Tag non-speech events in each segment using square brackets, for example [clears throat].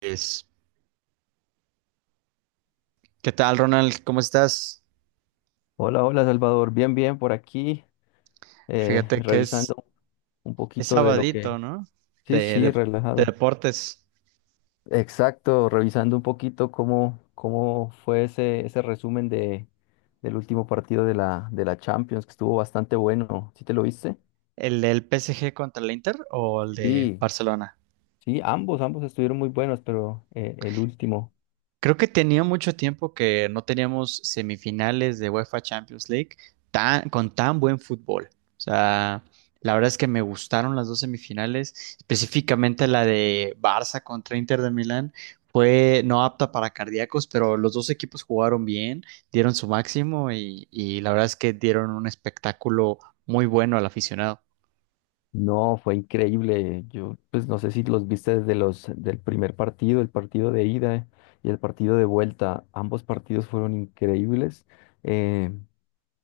Es- ¿Qué tal, Ronald? ¿Cómo estás? Hola, hola Salvador, bien, bien por aquí, Fíjate que revisando un es poquito de lo que... sabadito, ¿no? Sí, De, sí, de- de relajado. deportes. Exacto, revisando un poquito cómo fue ese resumen del último partido de de la Champions, que estuvo bastante bueno. ¿Sí te lo viste? ¿El del PSG contra el Inter o el de Sí, Barcelona? sí, ambos estuvieron muy buenos, pero el último. Creo que tenía mucho tiempo que no teníamos semifinales de UEFA Champions League tan, con tan buen fútbol. O sea, la verdad es que me gustaron las dos semifinales, específicamente la de Barça contra Inter de Milán. Fue no apta para cardíacos, pero los dos equipos jugaron bien, dieron su máximo y la verdad es que dieron un espectáculo muy bueno al aficionado. No, fue increíble. Yo, pues no sé si los viste desde los del primer partido, el partido de ida y el partido de vuelta. Ambos partidos fueron increíbles. Eh,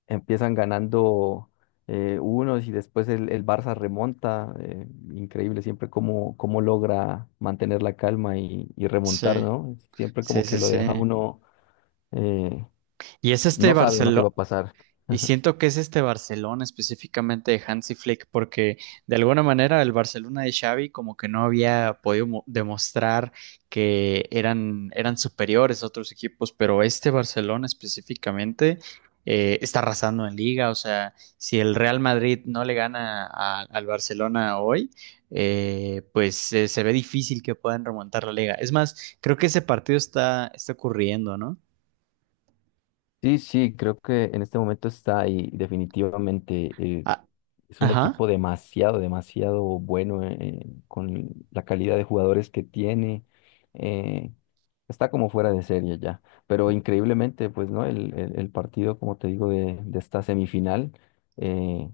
Empiezan ganando unos y después el Barça remonta. Increíble siempre cómo logra mantener la calma y remontar, Sí, ¿no? Siempre sí, como que sí, lo sí. deja uno, eh, Y es este no sabe uno qué va Barcelona. a pasar. Y [laughs] siento que es este Barcelona específicamente de Hansi Flick, porque de alguna manera el Barcelona de Xavi como que no había podido demostrar que eran superiores a otros equipos, pero este Barcelona específicamente está arrasando en liga, o sea, si el Real Madrid no le gana al Barcelona hoy, pues se ve difícil que puedan remontar la liga. Es más, creo que ese partido está ocurriendo, ¿no? Sí, sí, creo que en este momento está y definitivamente. eh, Ah, Es un ajá. equipo demasiado bueno con la calidad de jugadores que tiene. eh, Está como fuera de serie ya. Pero increíblemente, pues, ¿no? El partido, como te digo, de esta semifinal, eh,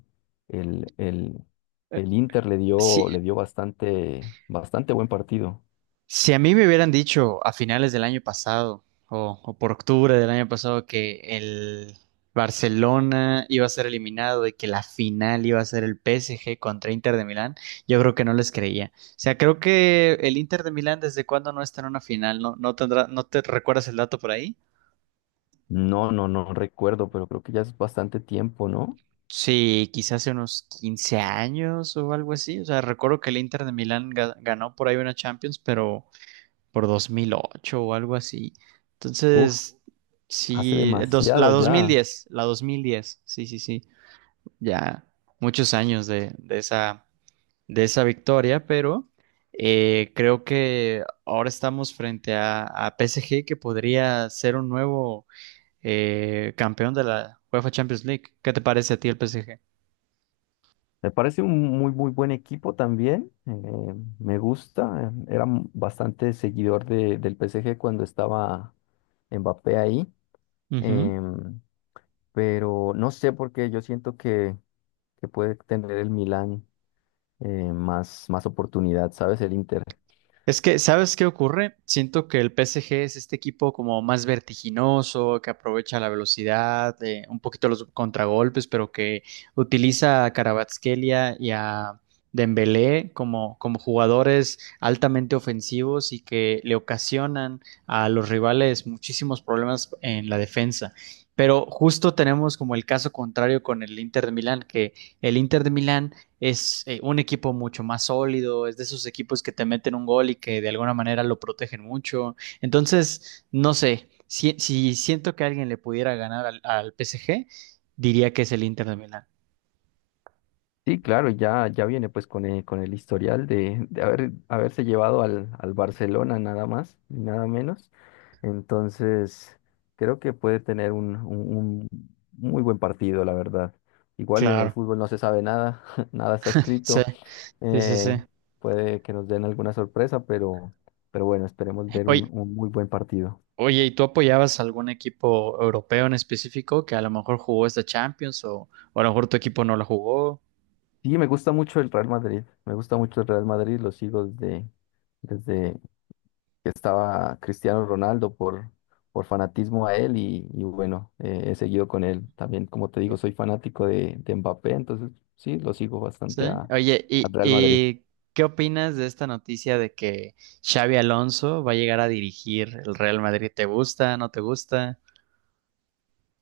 el, el- Eh, el Inter Sí, le dio bastante buen partido. Si a mí me hubieran dicho a finales del año pasado o por octubre del año pasado que el Barcelona iba a ser eliminado y que la final iba a ser el PSG contra Inter de Milán, yo creo que no les creía. O sea, creo que el Inter de Milán desde cuándo no está en una final, ¿no, no tendrá, no te recuerdas el dato por ahí? No, no, no recuerdo, pero creo que ya es bastante tiempo, ¿no? Sí, quizás hace unos 15 años o algo así. O sea, recuerdo que el Inter de Milán ganó por ahí una Champions, pero por 2008 o algo así. Uf, Entonces, hace sí, la demasiado ya. 2010, la 2010, sí, sí, sí, ya muchos años de esa victoria, pero creo que ahora estamos frente a PSG que podría ser un nuevo campeón de la UEFA Champions League. ¿Qué te parece a ti el PSG? Me parece un muy buen equipo también. Me gusta. Era bastante seguidor del PSG cuando estaba Mbappé ahí. Ujú. em, pero no sé por qué yo siento que puede tener el Milan eh, más oportunidad, ¿sabes? El Inter. Es que, ¿sabes qué ocurre? Siento que el PSG es este equipo como más vertiginoso, que aprovecha la velocidad, un poquito los contragolpes, pero que utiliza a Kvaratskhelia y a Dembélé como, como jugadores altamente ofensivos y que le ocasionan a los rivales muchísimos problemas en la defensa. Pero justo tenemos como el caso contrario con el Inter de Milán, que el Inter de Milán es un equipo mucho más sólido, es de esos equipos que te meten un gol y que de alguna manera lo protegen mucho. Entonces, no sé, si siento que alguien le pudiera ganar al PSG, diría que es el Inter de Milán. Sí, claro, ya, ya viene pues con con el historial de haberse llevado al Barcelona nada más y nada menos. Entonces, creo que puede tener un muy buen partido, la verdad. Igual en el Claro. fútbol no se sabe nada, [laughs] nada está Sí, escrito. sí, sí, sí. eh, Puede que nos den alguna sorpresa, pero bueno, esperemos ver Oye, un muy buen partido. oye, ¿y tú apoyabas algún equipo europeo en específico que a lo mejor jugó esta Champions o a lo mejor tu equipo no la jugó? Sí, me gusta mucho el Real Madrid, me gusta mucho el Real Madrid, lo sigo desde que estaba Cristiano Ronaldo por fanatismo a él y bueno, he seguido con él. También, como te digo, soy fanático de Mbappé, entonces sí, lo sigo bastante Sí. a, Oye, al Real Madrid. ¿y qué opinas de esta noticia de que Xavi Alonso va a llegar a dirigir el Real Madrid? ¿Te gusta? ¿No te gusta?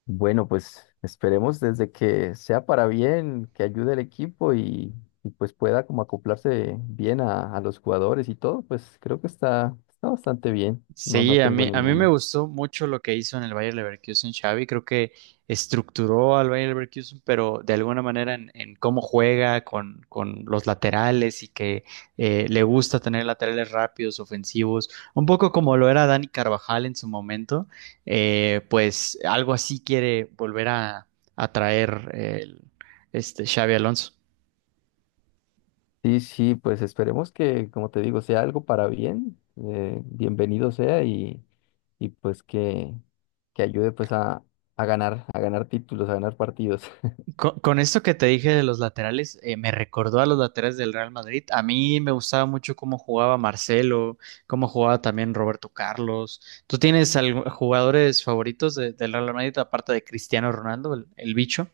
Bueno, pues esperemos desde que sea para bien, que ayude al equipo y, pues pueda como acoplarse bien a los jugadores y todo, pues creo que está, está bastante bien. No, no Sí, tengo a mí me ningún. gustó mucho lo que hizo en el Bayer Leverkusen Xavi. Creo que estructuró al Bayer Leverkusen, pero de alguna manera en cómo juega con los laterales y que le gusta tener laterales rápidos, ofensivos, un poco como lo era Dani Carvajal en su momento. Pues algo así quiere volver a traer el- este Xavi Alonso. Sí, sí, pues esperemos que, como te digo, sea algo para bien, bienvenido sea y pues que ayude pues a a ganar títulos, a ganar partidos. [laughs] Con esto que te dije de los laterales, me recordó a los laterales del Real Madrid. A mí me gustaba mucho cómo jugaba Marcelo, cómo jugaba también Roberto Carlos. ¿Tú tienes jugadores favoritos del Real Madrid aparte de Cristiano Ronaldo, el bicho?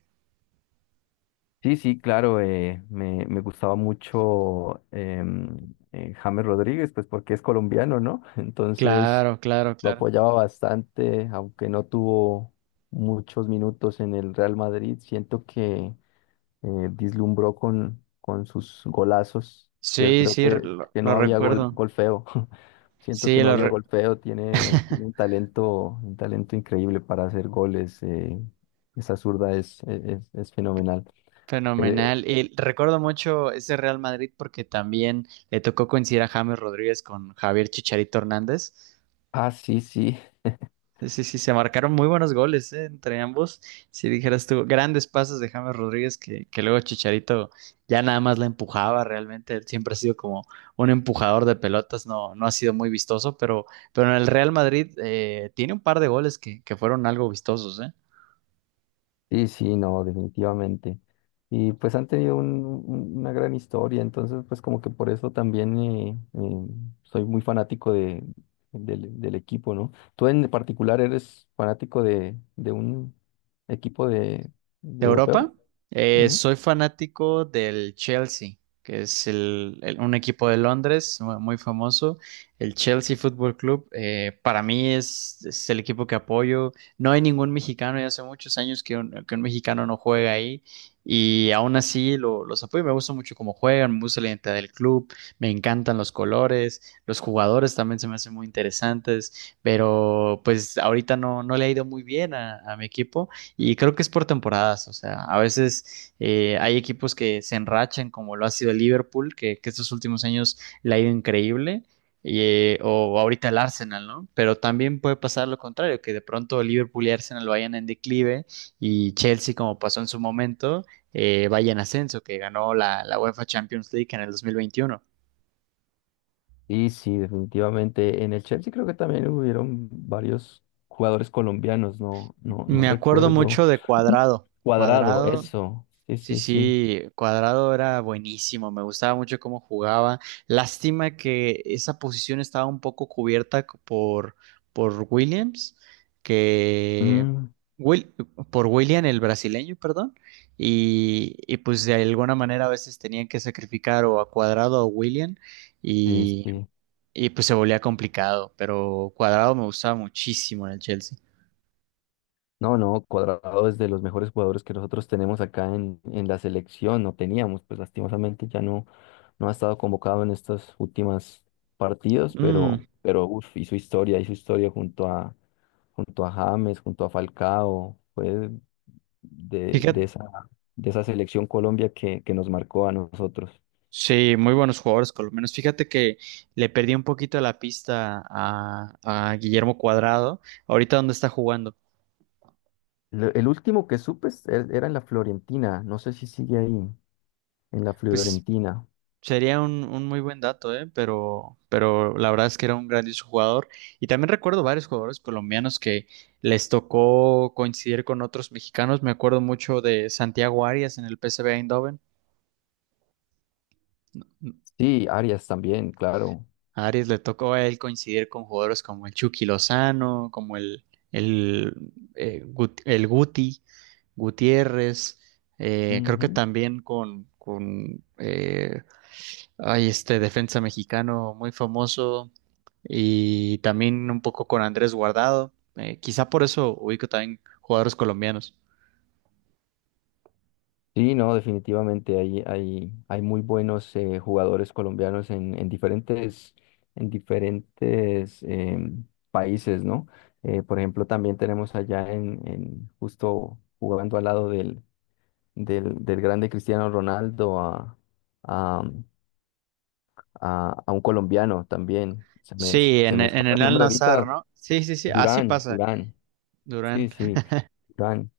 Sí, sí, claro, me, me gustaba mucho James Rodríguez, pues porque es colombiano, ¿no? [laughs] Entonces Claro, claro, lo claro. apoyaba bastante, aunque no tuvo muchos minutos en el Real Madrid, siento que... Deslumbró con sus golazos. Sí, Sí, creo sí, que lo no había gol, recuerdo. gol feo. [laughs] Siento que Sí, no lo había re- gol feo. Tiene, tiene un talento increíble para hacer goles. Esa zurda es fenomenal. Eh, fenomenal. Y recuerdo mucho ese Real Madrid porque también le tocó coincidir a James Rodríguez con Javier Chicharito Hernández. ah, sí, sí. Sí, sí, sí, se marcaron muy buenos goles, entre ambos. Si dijeras tú, grandes pases de James Rodríguez que luego Chicharito ya nada más la empujaba realmente. Él siempre ha sido como un empujador de pelotas, no ha sido muy vistoso, pero en el Real Madrid tiene un par de goles que fueron algo vistosos, ¿eh? Sí, sí, no, definitivamente. Y pues han tenido una gran historia, entonces pues como que por eso también soy muy fanático del equipo, ¿no? ¿Tú en particular eres fanático de un equipo de De europeo? Europa, Ujú. soy fanático del Chelsea, que es un equipo de Londres muy famoso. El Chelsea Football Club, para mí es el equipo que apoyo. No hay ningún mexicano, ya hace muchos años que que un mexicano no juega ahí y aún así los apoyo. Me gusta mucho cómo juegan, me gusta la identidad del club, me encantan los colores, los jugadores también se me hacen muy interesantes, pero pues ahorita no, no le ha ido muy bien a mi equipo. Y creo que es por temporadas, o sea, a veces hay equipos que se enrachan, como lo ha sido el Liverpool, que estos últimos años le ha ido increíble, o ahorita el Arsenal, ¿no? Pero también puede pasar lo contrario, que de pronto el Liverpool y Arsenal vayan en declive y Chelsea, como pasó en su momento, vaya en ascenso, que ganó la UEFA Champions League en el 2021. Sí, sí, definitivamente. En el Chelsea creo que también hubieron varios jugadores colombianos, no, no, no Me acuerdo recuerdo. mucho de Cuadrado. [clears throat] Cuadrado, Cuadrado eso. Sí, sí, sí, sí. sí, Cuadrado era buenísimo, me gustaba mucho cómo jugaba. Lástima que esa posición estaba un poco cubierta por Williams, que Mm, Wil- por William el brasileño, perdón, y pues de alguna manera a veces tenían que sacrificar o a Cuadrado o a William sí, y, sí. y pues se volvía complicado, pero Cuadrado me gustaba muchísimo en el Chelsea. No, no, Cuadrado es de los mejores jugadores que nosotros tenemos acá en la selección, no teníamos, pues lastimosamente ya no, no ha estado convocado en estos últimos partidos, Mm, pero uf, hizo historia junto a, junto a James, junto a Falcao, fue de, de Fíjate esa, de esa selección Colombia que nos marcó a nosotros. Sí, muy buenos jugadores colombianos. Fíjate que le perdí un poquito la pista a Guillermo Cuadrado. Ahorita dónde está jugando. El último que supe era en la Florentina, no sé si sigue ahí, en la Pues Florentina. sería un muy buen dato, ¿eh? Pero la verdad es que era un grandioso jugador. Y también recuerdo varios jugadores colombianos que les tocó coincidir con otros mexicanos. Me acuerdo mucho de Santiago Arias en el PSV Eindhoven. Sí, Arias también, claro. A Aries le tocó a él coincidir con jugadores como el Chucky Lozano, como el, el Guti, Gutiérrez, creo que Ujú. también con ay, este defensa mexicano muy famoso y también un poco con Andrés Guardado. Quizá por eso ubico también jugadores colombianos. Sí, no, definitivamente hay, hay, hay muy buenos jugadores colombianos en diferentes países, ¿no? Por ejemplo, también tenemos allá en justo jugando al lado del grande Cristiano Ronaldo a, a un colombiano también. Sí, Se me en escapa el el nombre Al-Nassr, ahorita. ¿no? Sí, sí, sí, así Durán, pasa, Durán. Sí, Durán. sí, Durán.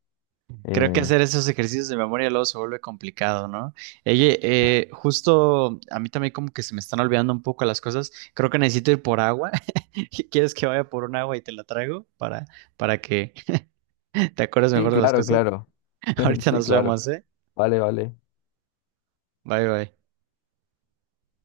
Creo que Eh, hacer esos ejercicios de memoria luego se vuelve complicado, ¿no? Oye, justo a mí también como que se me están olvidando un poco las cosas. Creo que necesito ir por agua. [laughs] ¿Quieres que vaya por un agua y te la traigo para que [laughs] te acuerdes sí, mejor de las claro, cosas? claro. [laughs] [laughs] Ahorita Sí, nos claro. vemos, ¿eh? Vale, vale. Bye, bye.